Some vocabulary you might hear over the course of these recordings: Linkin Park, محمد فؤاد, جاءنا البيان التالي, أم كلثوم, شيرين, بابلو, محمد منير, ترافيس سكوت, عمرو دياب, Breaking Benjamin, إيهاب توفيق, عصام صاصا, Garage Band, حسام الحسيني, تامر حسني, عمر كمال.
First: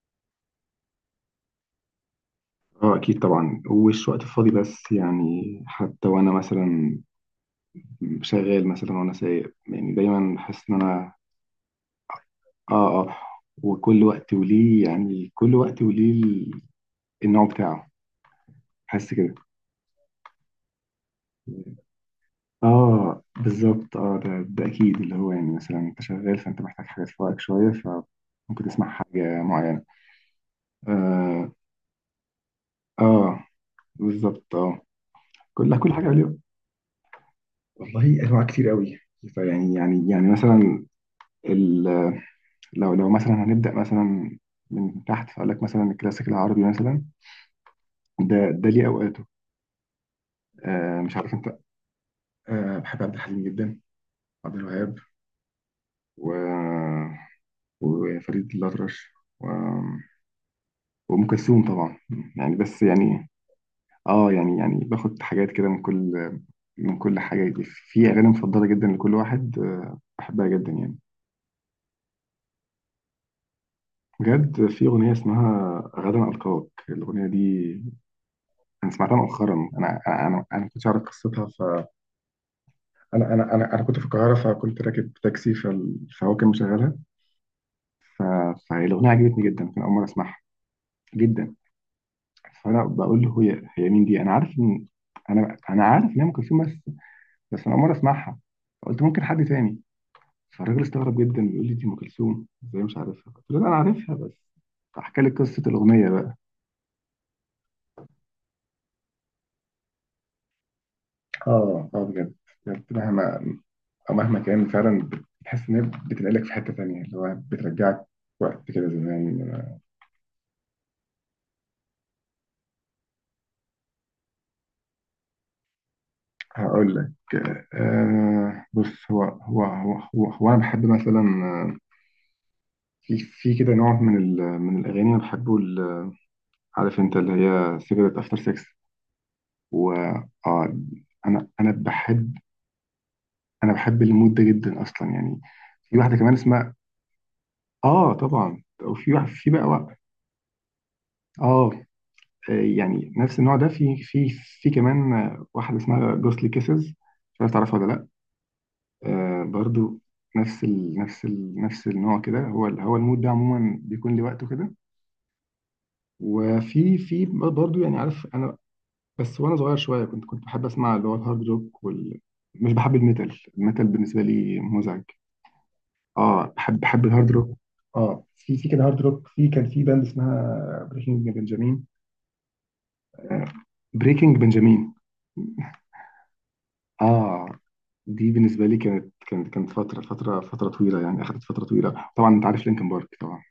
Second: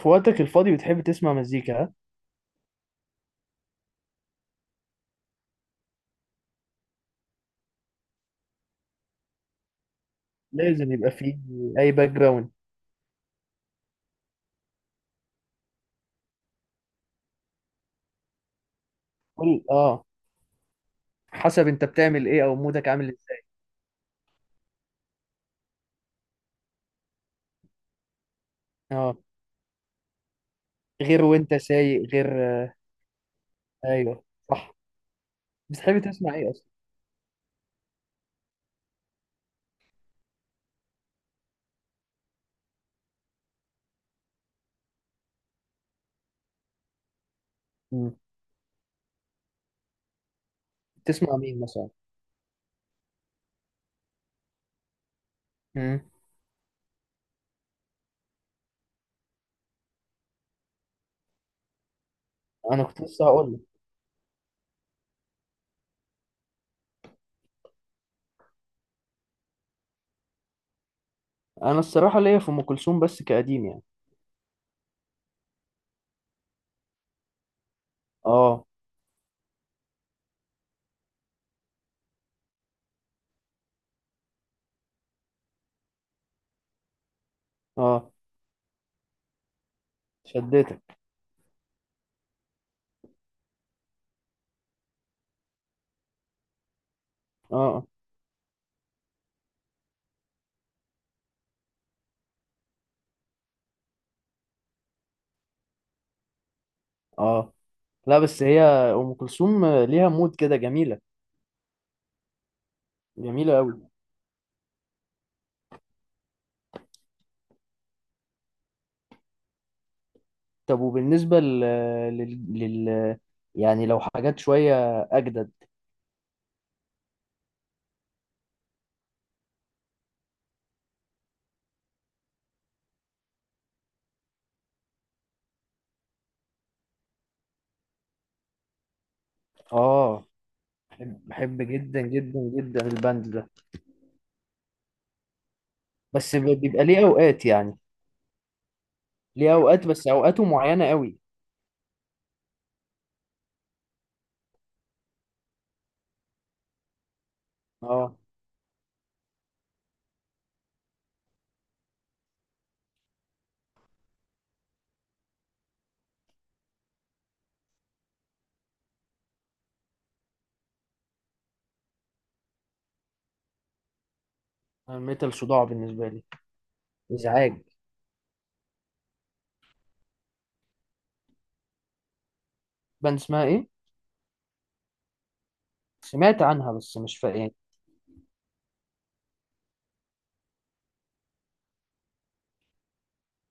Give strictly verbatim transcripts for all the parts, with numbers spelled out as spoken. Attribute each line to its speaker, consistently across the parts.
Speaker 1: في وقتك الفاضي بتحب تسمع مزيكا ها؟
Speaker 2: اه، اكيد طبعا. وش وقت فاضي؟ بس يعني حتى وانا مثلا شغال، مثلا وانا سايق، يعني دايما بحس ان
Speaker 1: لازم يبقى
Speaker 2: انا.
Speaker 1: فيه اي باك جراوند.
Speaker 2: اه. اه. وكل وقت وليه، يعني كل وقت وليه ال- النوع بتاعه. بحس كده.
Speaker 1: كل اه حسب انت بتعمل ايه او مودك عامل
Speaker 2: اه
Speaker 1: ازاي؟
Speaker 2: بالظبط. اه ده, ده اكيد اللي هو يعني مثلا انت شغال فانت محتاج حاجه تفوقك شويه فممكن تسمع
Speaker 1: اه،
Speaker 2: حاجه معينه.
Speaker 1: غير
Speaker 2: اه.
Speaker 1: وانت سايق غير. آه.
Speaker 2: اه
Speaker 1: ايوه،
Speaker 2: بالظبط.
Speaker 1: صح.
Speaker 2: اه كل كل
Speaker 1: بتحب
Speaker 2: حاجه
Speaker 1: تسمع
Speaker 2: ليه.
Speaker 1: ايه اصلا؟
Speaker 2: والله انواع كتير قوي. فيعني يعني يعني مثلا، لو لو مثلا هنبدأ مثلا من تحت فأقول لك مثلا الكلاسيك العربي مثلا.
Speaker 1: مم.
Speaker 2: ده ده ليه أوقاته. آه مش عارف
Speaker 1: تسمع
Speaker 2: أنت.
Speaker 1: مين مثلا؟
Speaker 2: آه بحب عبد الحليم جدا، عبد الوهاب،
Speaker 1: مم.
Speaker 2: و... وفريد الأطرش، و... وأم كلثوم طبعا. يعني بس
Speaker 1: انا كنت لسه
Speaker 2: يعني.
Speaker 1: هقول لك،
Speaker 2: اه يعني يعني باخد حاجات كده من كل، من كل حاجة دي. في أغاني مفضلة جدا لكل واحد، آه بحبها جدا يعني.
Speaker 1: انا الصراحه ليا في ام كلثوم بس كقديم يعني.
Speaker 2: بجد في أغنية اسمها غدا ألقاك. الأغنية دي
Speaker 1: اه
Speaker 2: أنا سمعتها مؤخرا. أنا أنا أنا أنا ما كنتش أعرف قصتها. انا انا انا انا كنت في القاهره، فكنت راكب تاكسي فال- فهو كان مشغلها.
Speaker 1: اه،
Speaker 2: ف- فالاغنيه عجبتني جدا. كان اول مره اسمعها.
Speaker 1: شدتك.
Speaker 2: جدا. فانا بقول له هي هي مين دي؟ انا عارف ان انا انا عارف ان هي ام كلثوم، بس بس انا اول
Speaker 1: اه
Speaker 2: مره اسمعها. فقلت ممكن حد تاني. فالراجل استغرب جدا بيقول لي دي ام كلثوم ازاي مش عارفها. قلت له لا انا عارفها بس احكي لي قصه الاغنيه بقى.
Speaker 1: اه، لا بس هي ام كلثوم ليها مود كده جميله،
Speaker 2: اه. اه بجد. بجد
Speaker 1: جميله
Speaker 2: مهما،
Speaker 1: قوي.
Speaker 2: أو مهما كان فعلا بتحس ان هي بتنقلك في حته تانيه، اللي هو بترجعك وقت كده زمان.
Speaker 1: طب وبالنسبة لل... لل... لل... يعني لو حاجات شوية أجدد؟
Speaker 2: هقول لك. آه بص، هو هو هو هو, هو انا بحب مثلا. آه، في في كده نوع من ال من الاغاني انا بحبه ال- عارف انت اللي هي سيجرت افتر سكس. و
Speaker 1: آه،
Speaker 2: آه
Speaker 1: بحب
Speaker 2: انا
Speaker 1: بحب
Speaker 2: انا
Speaker 1: جدا
Speaker 2: بحب،
Speaker 1: جدا جدا البند ده.
Speaker 2: انا بحب المود ده جدا اصلا يعني. في واحده كمان
Speaker 1: بس ب-
Speaker 2: اسمها.
Speaker 1: بيبقى ليه أوقات يعني،
Speaker 2: اه طبعا. وفي واحد في
Speaker 1: ليه
Speaker 2: بقى
Speaker 1: أوقات
Speaker 2: وقت.
Speaker 1: بس أوقاته معينة قوي.
Speaker 2: اه. آه، يعني نفس النوع ده في في في كمان، آه، واحده اسمها جوستلي كيسز. مش عارف تعرفها ولا لا.
Speaker 1: آه.
Speaker 2: آه برضو. نفس ال نفس ال نفس النوع كده. هو ال- هو المود ده عموما بيكون لوقته كده. وفي في برضو، يعني عارف انا، بس وانا صغير شويه كنت كنت بحب اسمع اللي هو الهارد روك وال... مش بحب الميتال، الميتال بالنسبه لي مزعج.
Speaker 1: الميتال صداع بالنسبة لي،
Speaker 2: اه بحب بحب الهارد روك.
Speaker 1: إزعاج.
Speaker 2: اه في في كده هارد روك، في كان في باند اسمها بريكنج بنجامين.
Speaker 1: باند اسمها
Speaker 2: آه،
Speaker 1: إيه؟
Speaker 2: بريكنج بنجامين.
Speaker 1: سمعت عنها بس مش فاهم
Speaker 2: اه
Speaker 1: يعني.
Speaker 2: دي بالنسبه لي كانت كانت كانت فتره فتره فتره طويله يعني. اخذت فتره طويله. طبعا انت عارف لينكن بارك طبعا.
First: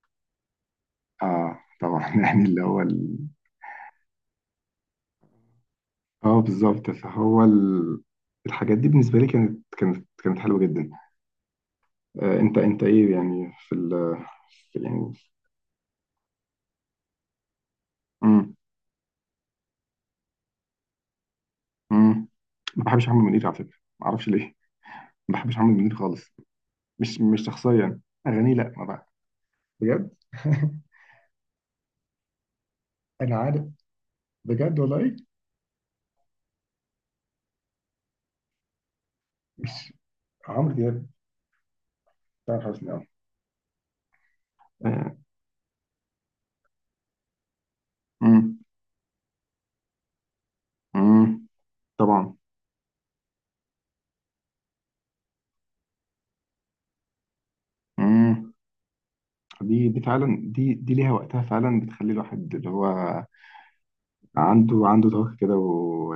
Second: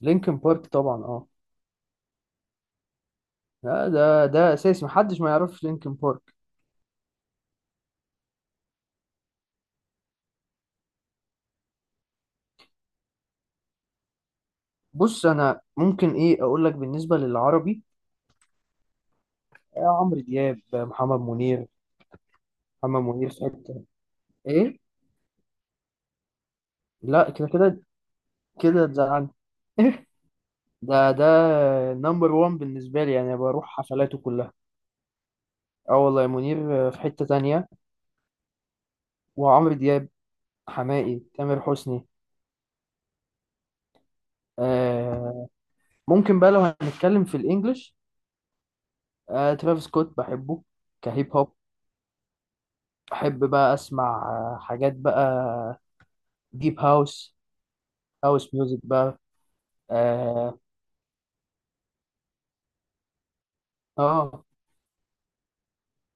Speaker 1: لينكن بارك طبعا، آه.
Speaker 2: اه طبعا يعني اللي هو ال...
Speaker 1: لا، ده ده أساسي، محدش ما يعرفش لينكن بارك.
Speaker 2: اه بالظبط. فهو ال... الحاجات دي بالنسبة لي كانت كانت كانت حلوة جدا. آه انت انت ايه يعني في ال، في يعني.
Speaker 1: بص، أنا ممكن إيه أقول لك؟ بالنسبة للعربي،
Speaker 2: امم.
Speaker 1: آه، عمرو دياب، آه، محمد منير.
Speaker 2: امم. ما
Speaker 1: محمد
Speaker 2: بحبش عمرو
Speaker 1: منير في
Speaker 2: منير على فكرة.
Speaker 1: حتة
Speaker 2: ما اعرفش ليه.
Speaker 1: إيه؟
Speaker 2: ما بحبش عمرو منير خالص. مش
Speaker 1: لا
Speaker 2: مش
Speaker 1: كده، كده
Speaker 2: شخصيا، اغانيه. لا ما
Speaker 1: كده
Speaker 2: بقى.
Speaker 1: تزعلني.
Speaker 2: بجد
Speaker 1: ده ده نمبر وان بالنسبة لي،
Speaker 2: انا
Speaker 1: يعني
Speaker 2: عارف.
Speaker 1: بروح حفلاته كلها.
Speaker 2: بجد والله.
Speaker 1: اه والله، منير في حتة تانية. وعمرو
Speaker 2: مش.
Speaker 1: دياب،
Speaker 2: عمرو دياب.
Speaker 1: حماقي، تامر حسني.
Speaker 2: تامر حسني اه. آه.
Speaker 1: آه. ممكن بقى لو هنتكلم في الانجليش،
Speaker 2: امم.
Speaker 1: آه ترافيس سكوت بحبه، كهيب
Speaker 2: امم.
Speaker 1: هوب.
Speaker 2: طبعا.
Speaker 1: بحب بقى اسمع آه، حاجات بقى، ديب هاوس،
Speaker 2: امم.
Speaker 1: هاوس ميوزك بقى.
Speaker 2: دي دي فعلا،
Speaker 1: اه،
Speaker 2: دي دي ليها وقتها فعلا. بتخلي الواحد اللي هو
Speaker 1: آه.
Speaker 2: عنده عنده طاقة كده و...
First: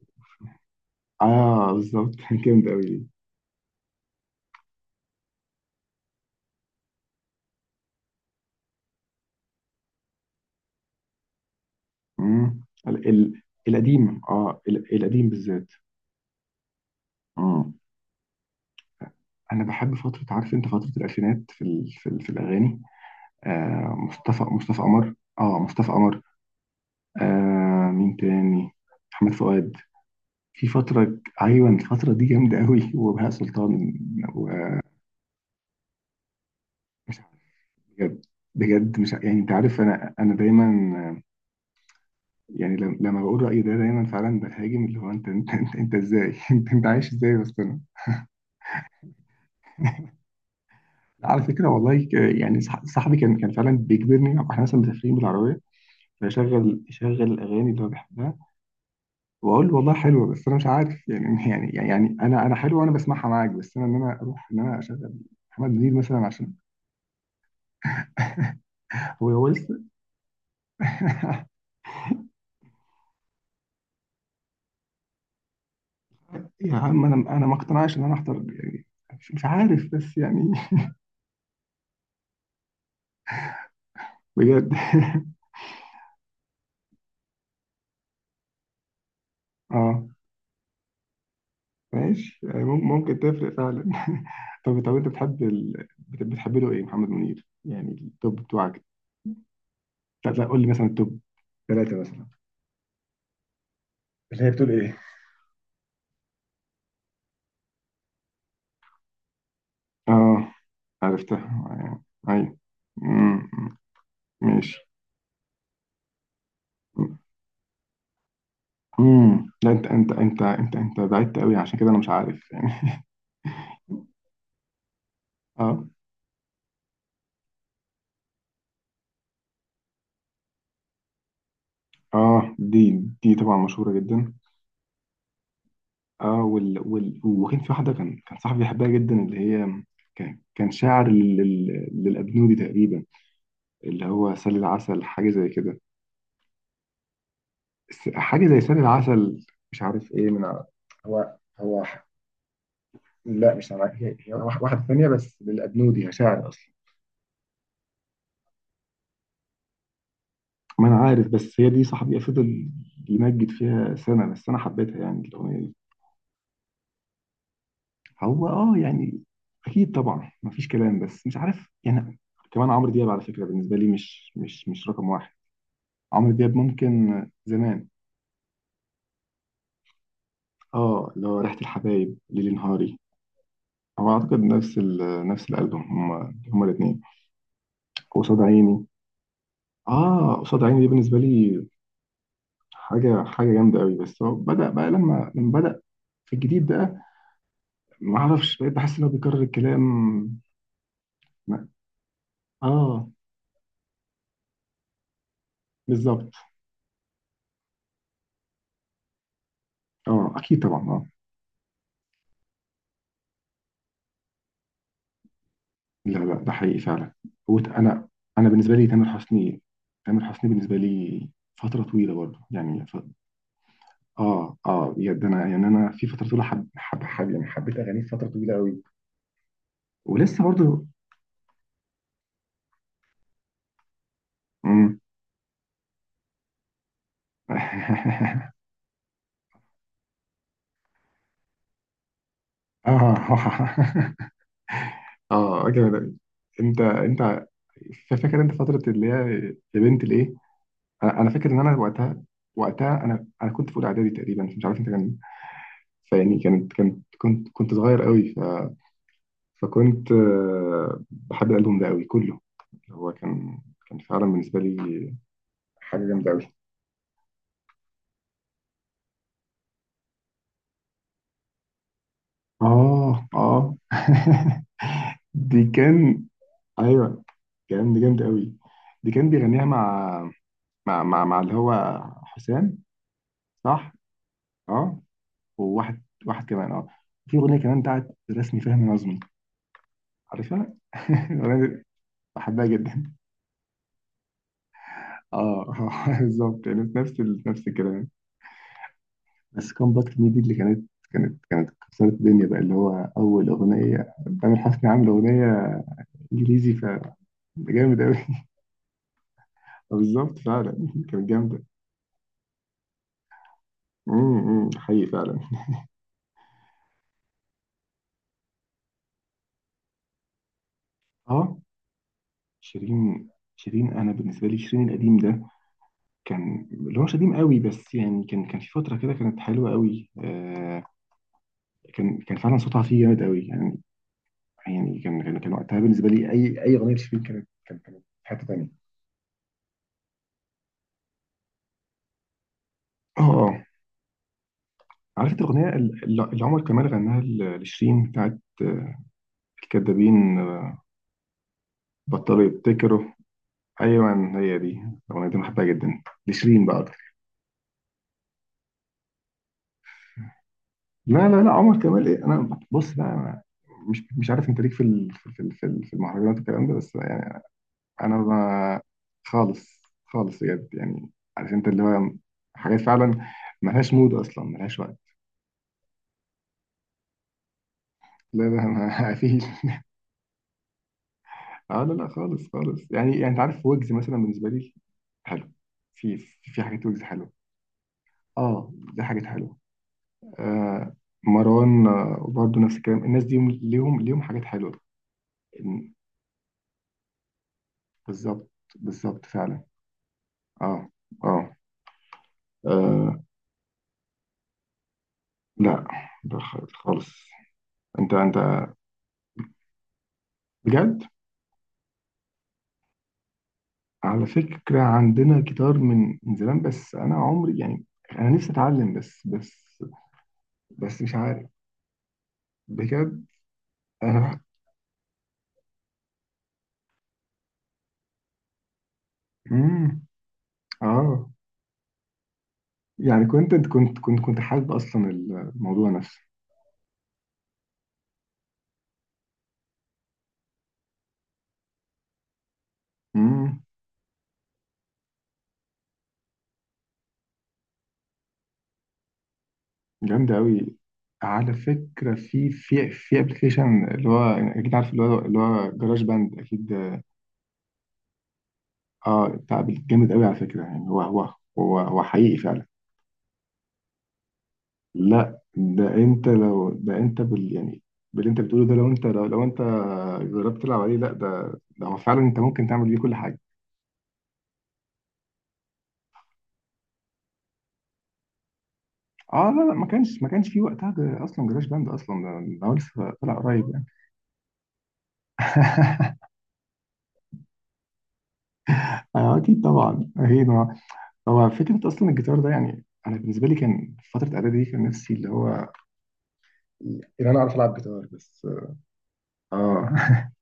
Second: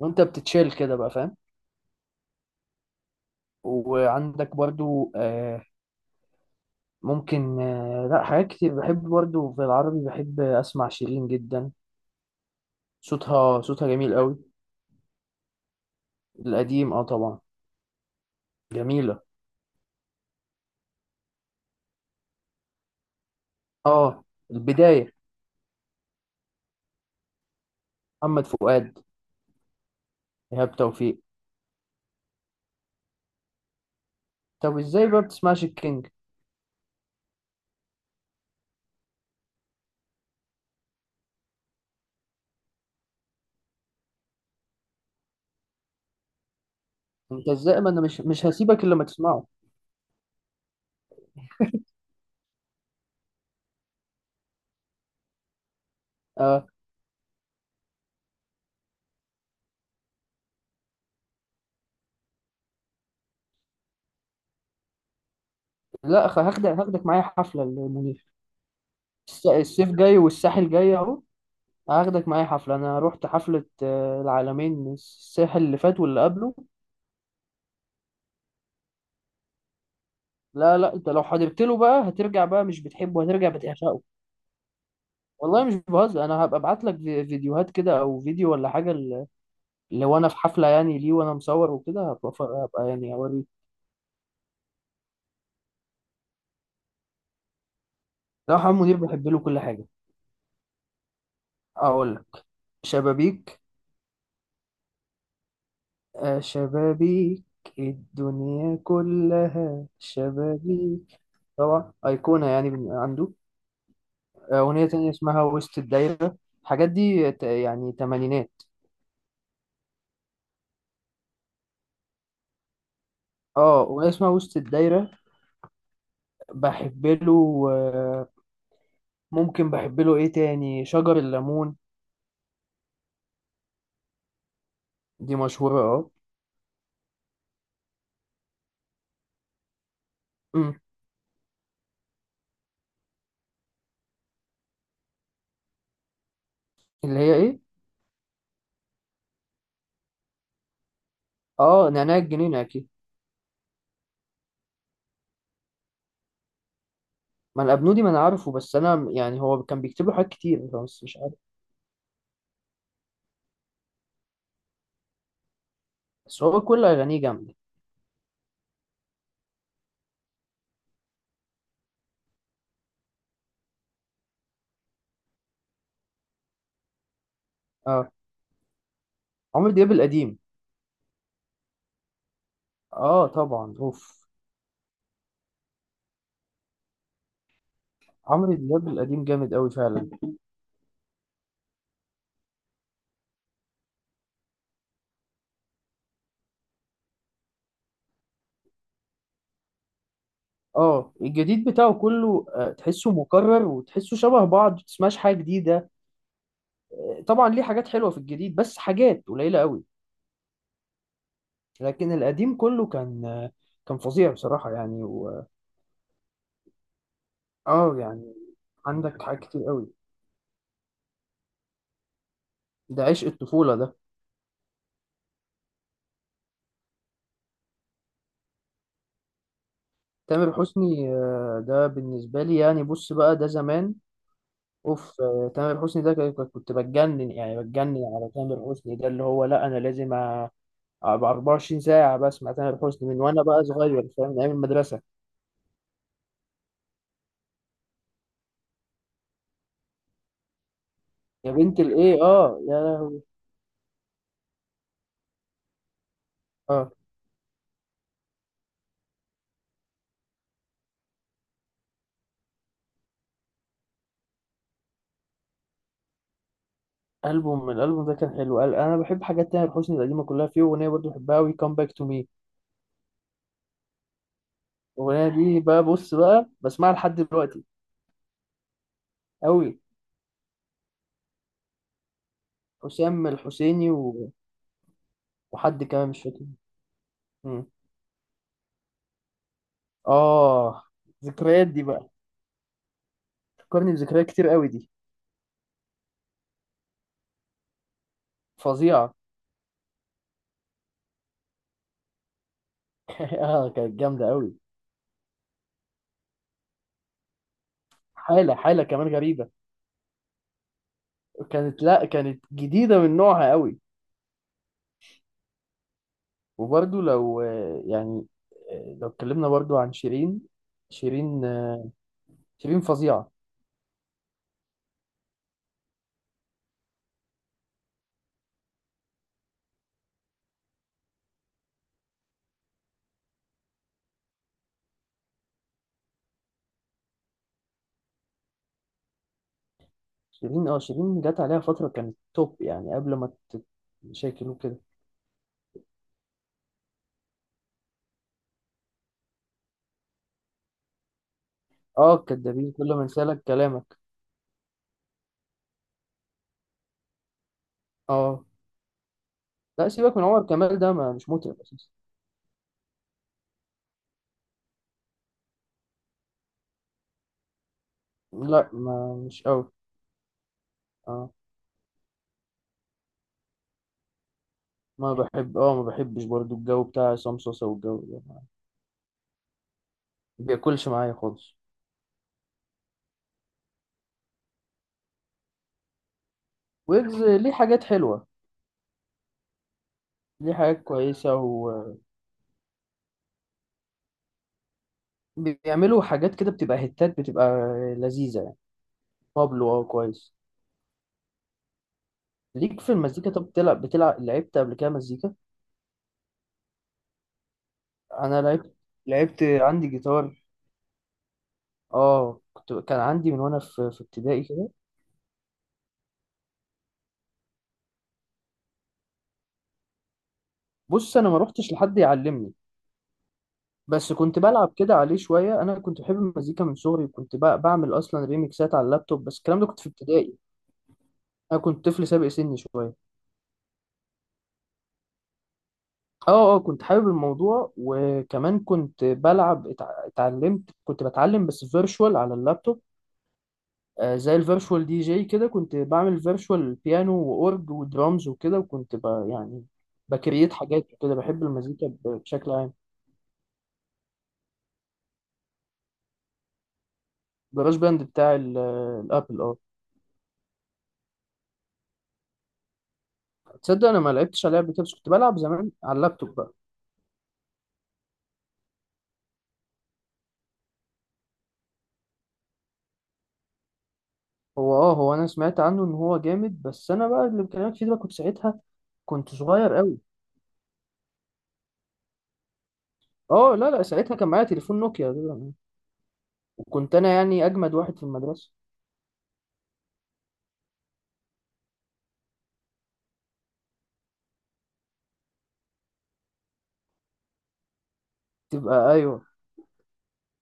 Speaker 1: وانت بتتشيل كده بقى، فاهم.
Speaker 2: اه بالظبط كان جامد قوي دي.
Speaker 1: وعندك برضو آه، ممكن آه، لا حاجات كتير بحب برضه. في العربي بحب اسمع شيرين جدا،
Speaker 2: مم. ال... ال...
Speaker 1: صوتها صوتها جميل
Speaker 2: القديم،
Speaker 1: قوي.
Speaker 2: اه، ال... القديم بالذات.
Speaker 1: القديم اه طبعا.
Speaker 2: مم.
Speaker 1: جميلة.
Speaker 2: انا بحب فترة، عارف انت، فترة الالفينات في ال... في, ال... في الاغاني. آه
Speaker 1: اه،
Speaker 2: مصطفى مصطفى
Speaker 1: البداية.
Speaker 2: قمر. اه مصطفى قمر. آه مين
Speaker 1: محمد
Speaker 2: تاني؟
Speaker 1: فؤاد.
Speaker 2: محمد فؤاد. في
Speaker 1: إيهاب
Speaker 2: فترة
Speaker 1: توفيق.
Speaker 2: ك- ايوه الفترة دي جامدة قوي وبهاء سلطان،
Speaker 1: طب
Speaker 2: ومش
Speaker 1: ازاي بقى بتسمعش الكينج؟
Speaker 2: عارف. بجد. بجد مش ع- يعني انت عارف. انا انا دايما، يعني لم- لما بقول رأيي ده دايما فعلا بهاجم اللي هو: انت، انت انت, انت ازاي؟ انت, انت عايش ازاي
Speaker 1: انت
Speaker 2: اصلا؟
Speaker 1: ازاي؟ ما انا مش مش هسيبك الا ما تسمعه.
Speaker 2: على فكرة والله ك- يعني صح- صاحبي كان كان فعلا بيجبرني، واحنا مثلا مسافرين بالعربية،
Speaker 1: آه
Speaker 2: فيشغل يشغل الاغاني اللي هو بيحبها. واقول له والله حلوه بس انا مش عارف يعني يعني يعني انا انا حلوه وانا بسمعها معاك، بس انا، ان انا اروح ان انا اشغل محمد منير مثلا
Speaker 1: لا، خ-
Speaker 2: عشان
Speaker 1: هاخدك هاخدك معايا حفلة المنير.
Speaker 2: هو
Speaker 1: الس-
Speaker 2: هو
Speaker 1: الصيف
Speaker 2: لسه.
Speaker 1: جاي والساحل جاي اهو. هاخدك معايا حفلة، انا رحت حفلة آه، العالمين الساحل اللي فات واللي قبله.
Speaker 2: يا عم انا انا ما اقتنعش ان انا احضر يعني. مش مش عارف، بس يعني.
Speaker 1: لا لا، انت لو حضرت له بقى هترجع. بقى مش بتحبه، هترجع بتعشقه.
Speaker 2: بجد
Speaker 1: والله مش بهزر، انا هبقى ابعت لك في- فيديوهات كده او فيديو ولا حاجه، ل-
Speaker 2: اه
Speaker 1: لو انا في حفله يعني ليه، وانا مصور وكده، هبقى
Speaker 2: ماشي.
Speaker 1: ف-
Speaker 2: يعني مم-
Speaker 1: هبقى يعني
Speaker 2: ممكن
Speaker 1: اوريك.
Speaker 2: تفرق فعلا طب طب انت بتحب ال...، بت- بتحب له ايه محمد منير، يعني التوب
Speaker 1: ده محمد
Speaker 2: بتوعك؟
Speaker 1: منير بحب له كل حاجه.
Speaker 2: لا لا قول لي مثلا التوب ثلاثة
Speaker 1: اقول
Speaker 2: مثلا.
Speaker 1: لك: شبابيك.
Speaker 2: اللي هي بتقول ايه؟
Speaker 1: آه، شبابيك. الدنيا كلها
Speaker 2: اه
Speaker 1: شبابيك. طبعا
Speaker 2: عرفتها.
Speaker 1: أيقونة
Speaker 2: ايوه.
Speaker 1: يعني من عنده.
Speaker 2: مم.
Speaker 1: آه، أغنية
Speaker 2: ماشي.
Speaker 1: تانية اسمها وسط الدايرة. الحاجات دي ت- يعني تمانينات.
Speaker 2: امم. لا، انت انت انت انت انت بعدت قوي عشان كده انا مش عارف يعني.
Speaker 1: اه، أغنية اسمها وسط الدايرة.
Speaker 2: اه.
Speaker 1: بحب له آه، ممكن بحب له ايه تاني؟ شجر الليمون.
Speaker 2: اه دي دي طبعا مشهورة جدا.
Speaker 1: دي مشهورة اه.
Speaker 2: اه وال وال... وكان في واحدة. كان كان صاحبي بيحبها جدا اللي هي، كان كان
Speaker 1: أمم.
Speaker 2: شاعر لل..., لل- للأبنودي تقريبا. اللي هو سل العسل، حاجة زي كده.
Speaker 1: اللي هي ايه؟
Speaker 2: س- حاجة زي سل العسل. مش عارف ايه من ع- هو هو
Speaker 1: اه،
Speaker 2: ح-
Speaker 1: نعناع الجنينة اكيد.
Speaker 2: لا مش عارف. هي هي واح- واحدة ثانية. بس للأبنودي شاعر أصلا.
Speaker 1: ما الابنودي ما انا عارفه، بس انا يعني هو كان بيكتب له حاجات كتير،
Speaker 2: ما أنا
Speaker 1: بس مش
Speaker 2: عارف،
Speaker 1: عارف.
Speaker 2: بس هي دي صاحبي فضل يمجد فيها سنة. بس أنا حبيتها يعني الأغنية دي.
Speaker 1: بس هو كل اغانيه جامدة.
Speaker 2: هو اه يعني أكيد طبعا مفيش كلام، بس مش عارف يعني. كمان عمرو دياب على فكرة بالنسبة لي مش مش مش رقم واحد. عمرو دياب ممكن زمان.
Speaker 1: اه، عمرو دياب القديم.
Speaker 2: اه اللي هو ريحة الحبايب، ليلي نهاري.
Speaker 1: اه طبعا،
Speaker 2: هو
Speaker 1: اوف.
Speaker 2: اعتقد نفس ال نفس الالبوم. هما هما الاثنين قصاد
Speaker 1: عمرو
Speaker 2: عيني.
Speaker 1: دياب القديم جامد قوي فعلا.
Speaker 2: اه قصاد عيني دي بالنسبه لي حاجه حاجه جامده قوي. بس هو بدا بقى، لما لما بدا في الجديد بقى، ما اعرفش، بقيت بحس ان هو بيكرر الكلام.
Speaker 1: اه، الجديد
Speaker 2: ما-
Speaker 1: بتاعه كله آه،
Speaker 2: اه
Speaker 1: تحسه مكرر وتحسه شبه بعض، متسمعش حاجة جديدة.
Speaker 2: بالظبط.
Speaker 1: آه، طبعا ليه حاجات حلوة في الجديد، بس حاجات قليلة قوي.
Speaker 2: اه اكيد طبعا اه.
Speaker 1: لكن القديم كله كان آه، كان فظيع بصراحة يعني، و...
Speaker 2: لا لا ده حقيقي فعلا. هو
Speaker 1: اه
Speaker 2: انا،
Speaker 1: يعني،
Speaker 2: انا بالنسبه لي تامر
Speaker 1: عندك حاجات
Speaker 2: حسني،
Speaker 1: كتير قوي.
Speaker 2: تامر حسني بالنسبه لي فتره طويله برضه يعني ف...
Speaker 1: ده عشق الطفولة ده.
Speaker 2: اه. اه بجد. انا يعني انا في فتره طويله، حب حب, حب يعني، حبيت اغانيه فتره طويله قوي ولسه
Speaker 1: تامر
Speaker 2: برضه.
Speaker 1: حسني آه، ده بالنسبة لي يعني، بص بقى، ده زمان. اوف آه، تامر حسني ده كان- كنت بتجنن، يعني بتجنن على تامر حسني ده. اللي هو لا، انا لازم أ- ابقى اربعة وعشرين ساعة بسمع تامر حسني،
Speaker 2: اه
Speaker 1: من وانا بقى صغير فاهم، من ايام المدرسة.
Speaker 2: اه جامد أوي. انت انت ف- فاكر انت فتره اللي هي يا بنت الايه؟ انا أنا فاكر
Speaker 1: يا
Speaker 2: ان انا
Speaker 1: بنت الايه،
Speaker 2: وقتها،
Speaker 1: اه يا
Speaker 2: وقتها
Speaker 1: لهوي.
Speaker 2: انا انا كنت في اولى اعدادي تقريبا، مش عارف انت كان، فيعني كانت
Speaker 1: اه،
Speaker 2: كنت كنت كنت صغير قوي. ف، فكنت آه، بحب الالبوم ده قوي كله. هو كان، كان فعلا بالنسبه لي حاجه جامده قوي.
Speaker 1: البوم الالبوم ده كان حلو، قال- انا بحب حاجات تامر حسني القديمة كلها. فيه اغنية برضه بحبها، وي كام باك تو مي.
Speaker 2: اه. اه
Speaker 1: الاغنية دي
Speaker 2: دي
Speaker 1: بقى، بص
Speaker 2: كان.
Speaker 1: بقى، بسمعها لحد
Speaker 2: ايوه،
Speaker 1: دلوقتي.
Speaker 2: كان دي جامده قوي. دي كان بيغنيها
Speaker 1: قوي.
Speaker 2: مع، مع مع مع اللي هو حسام.
Speaker 1: حسام الحسيني
Speaker 2: صح.
Speaker 1: و...
Speaker 2: اه.
Speaker 1: وحد
Speaker 2: وواحد
Speaker 1: كمان مش فاكر.
Speaker 2: واحد كمان اه. في اغنيه كمان بتاعت رسمي فهمي نظمي. عارفها
Speaker 1: اه،
Speaker 2: الأغنية
Speaker 1: ذكريات دي
Speaker 2: دي
Speaker 1: بقى،
Speaker 2: بحبها جدا.
Speaker 1: فكرني بذكريات كتير قوي دي.
Speaker 2: اه آه، بالظبط يعني نفس ال..., نفس الكلام.
Speaker 1: فظيعه.
Speaker 2: بس كومباكت مي دي، اللي كانت كانت كانت كسرت الدنيا بقى اللي هو اول
Speaker 1: اه كانت
Speaker 2: اغنيه
Speaker 1: جامده قوي.
Speaker 2: تامر حسني عامل اغنيه انجليزي. فده جامد قوي
Speaker 1: حاله، حاله كمان غريبه.
Speaker 2: بالظبط فعلا. كانت جامده.
Speaker 1: كانت لا كانت جديده من نوعها قوي.
Speaker 2: امم. أمم، حقيقي فعلا.
Speaker 1: وبرده لو آه، يعني آه، لو اتكلمنا برده عن شيرين، شيرين
Speaker 2: اه.
Speaker 1: آه، شيرين
Speaker 2: شيرين.
Speaker 1: فظيعه.
Speaker 2: شيرين انا بالنسبه لي شيرين القديم ده كان اللي هو مش قديم قوي، بس يعني كان كان في فترة كده كانت حلوة قوي آه. كان كان فعلا صوتها فيه جامد قوي يعني. يعني كان كان كان وقتها بالنسبة لي، أي أي أغنية لشيرين كانت كانت كانت في حتة تانية.
Speaker 1: شيرين اه شيرين جت عليها فتره كانت توب، يعني قبل
Speaker 2: اه.
Speaker 1: ما
Speaker 2: اه.
Speaker 1: تشكل وكده.
Speaker 2: عارف انت الأغنية الل- اللي عمر كمال غناها ل- لشيرين، بتاعت آه، الكدابين. آه،
Speaker 1: اه،
Speaker 2: بطلوا
Speaker 1: الكدابين، كل ما
Speaker 2: يبتكروا.
Speaker 1: انسالك كلامك.
Speaker 2: أيوة هي دي الأغنية دي. أنا بحبها جدا لشيرين بقى أكتر.
Speaker 1: اه لا، سيبك من عمر كمال ده، ما
Speaker 2: لا
Speaker 1: مش
Speaker 2: لا لا،
Speaker 1: مطرب
Speaker 2: عمر
Speaker 1: اساسا.
Speaker 2: كمال إيه، أنا بص بقى، أنا مش مش عارف أنت ليك في ال- في ال- في ال- في المهرجانات والكلام ده، بس يعني انا
Speaker 1: لا،
Speaker 2: ما.
Speaker 1: ما مش قوي.
Speaker 2: خالص خالص بجد يعني.
Speaker 1: آه.
Speaker 2: عارف انت اللي هو حاجات فعلا ملهاش مود اصلا، ملهاش وقت.
Speaker 1: ما بحب اه ما بحبش برضو الجو بتاع عصام صاصا والجو ده، ما
Speaker 2: لا لا ما فيش.
Speaker 1: بياكلش معايا خالص.
Speaker 2: اه لا لا خالص خالص، يعني يعني انت عارف ويجز مثلا بالنسبه لي حلو. في في في حاجات ويجز
Speaker 1: ويجز
Speaker 2: حلوه.
Speaker 1: ليه حاجات حلوة،
Speaker 2: اه دي حاجات حلوه.
Speaker 1: ليه حاجات
Speaker 2: آه.
Speaker 1: كويسة،
Speaker 2: مروان آه، برضه نفس الكلام. الناس دي ليهم ليهم حاجات حلوه. إن-
Speaker 1: وبيعملوا حاجات كده بتبقى هتات، بتبقى لذيذة
Speaker 2: بالظبط
Speaker 1: يعني.
Speaker 2: بالظبط فعلا.
Speaker 1: بابلو اه كويس.
Speaker 2: اه. اه.
Speaker 1: ليك في
Speaker 2: آه،
Speaker 1: المزيكا؟ طب بتلعب بتلعب لعبت قبل كده مزيكا؟
Speaker 2: لا لا خالص. انت انت
Speaker 1: انا لعبت، لعبت عندي جيتار.
Speaker 2: بجد.
Speaker 1: اه كنت كان عندي من وانا في في
Speaker 2: على
Speaker 1: ابتدائي كده.
Speaker 2: فكرة عندنا جيتار من من زمان، بس أنا عمري يعني. أنا نفسي أتعلم، بس بس بس مش
Speaker 1: بص انا ما
Speaker 2: عارف.
Speaker 1: روحتش لحد يعلمني،
Speaker 2: بجد.
Speaker 1: بس كنت
Speaker 2: أنا.
Speaker 1: بلعب كده عليه شوية. أنا كنت بحب المزيكا من صغري، وكنت ب- بعمل أصلا ريميكسات على اللابتوب، بس الكلام ده كنت في
Speaker 2: مم.
Speaker 1: ابتدائي.
Speaker 2: آه.
Speaker 1: انا كنت طفل سابق سني شويه.
Speaker 2: يعني كنت كنت كنت كنت حابب أصلا الموضوع نفسه.
Speaker 1: اه اه، كنت حابب الموضوع، وكمان كنت بلعب، اتع- اتعلمت، كنت بتعلم بس فيرشوال على اللابتوب.
Speaker 2: مم.
Speaker 1: آه، زي الفيرشوال دي جي كده، كنت بعمل فيرشوال بيانو واورج ودرامز وكده، وكنت ب يعني
Speaker 2: جامد
Speaker 1: بكريت
Speaker 2: أوي.
Speaker 1: حاجات وكده، بحب
Speaker 2: على
Speaker 1: المزيكا ب-
Speaker 2: فكرة في
Speaker 1: بشكل عام.
Speaker 2: في في أبلكيشن اللي هو أكيد عارف، اللي هو اللي هو جراج باند أكيد.
Speaker 1: جراج باند بتاع ال-
Speaker 2: آه
Speaker 1: الابل، اه.
Speaker 2: بتاع، جامد أوي على فكرة. يعني هو هو، هو هو حقيقي فعلا.
Speaker 1: تصدق انا ما لعبتش على لعبه كده، بس كنت بلعب
Speaker 2: لا
Speaker 1: زمان
Speaker 2: ده
Speaker 1: على
Speaker 2: انت
Speaker 1: اللابتوب بقى.
Speaker 2: لو ده انت بال يعني، باللي انت بتقوله ده، لو انت، لو, لو انت جربت تلعب عليه، لا ده، ده هو فعلا انت ممكن تعمل بيه كل حاجه.
Speaker 1: هو اه، هو انا سمعت عنه ان هو جامد، بس انا بقى اللي بكلمك فيه ده كنت ساعتها كنت
Speaker 2: اه لا لا،
Speaker 1: صغير
Speaker 2: ما
Speaker 1: قوي.
Speaker 2: كانش ما كانش في وقتها، جر- اصلا جراج باند اصلا ده، ده هو لسه طلع
Speaker 1: اه
Speaker 2: قريب
Speaker 1: لا لا،
Speaker 2: يعني.
Speaker 1: ساعتها كان معايا تليفون نوكيا ده. وكنت انا يعني اجمد واحد في المدرسه.
Speaker 2: آه اكيد طبعا اكيد آه. هو فكره اصلا الجيتار ده يعني انا بالنسبه لي كان في فتره اعدادي دي، كان نفسي اللي هو ان انا اعرف العب جيتار بس.
Speaker 1: تبقى ايوه.
Speaker 2: اه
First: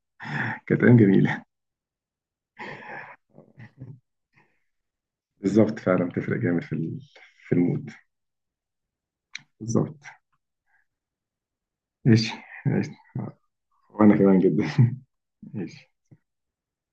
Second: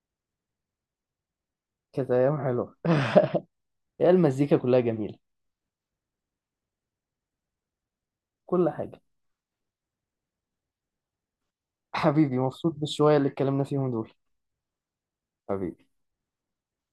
Speaker 2: كانت ايام جميله.
Speaker 1: كانت ايام حلوه. يا المزيكا كلها جميله،
Speaker 2: بالظبط فعلا بتفرق جامد في ال- في المود.
Speaker 1: كل حاجه.
Speaker 2: بالظبط. ماشي.
Speaker 1: حبيبي مبسوط
Speaker 2: ماشي
Speaker 1: بالشويه اللي اتكلمنا فيهم دول.
Speaker 2: وانا كمان جدا.
Speaker 1: حبيبي.
Speaker 2: ماشي.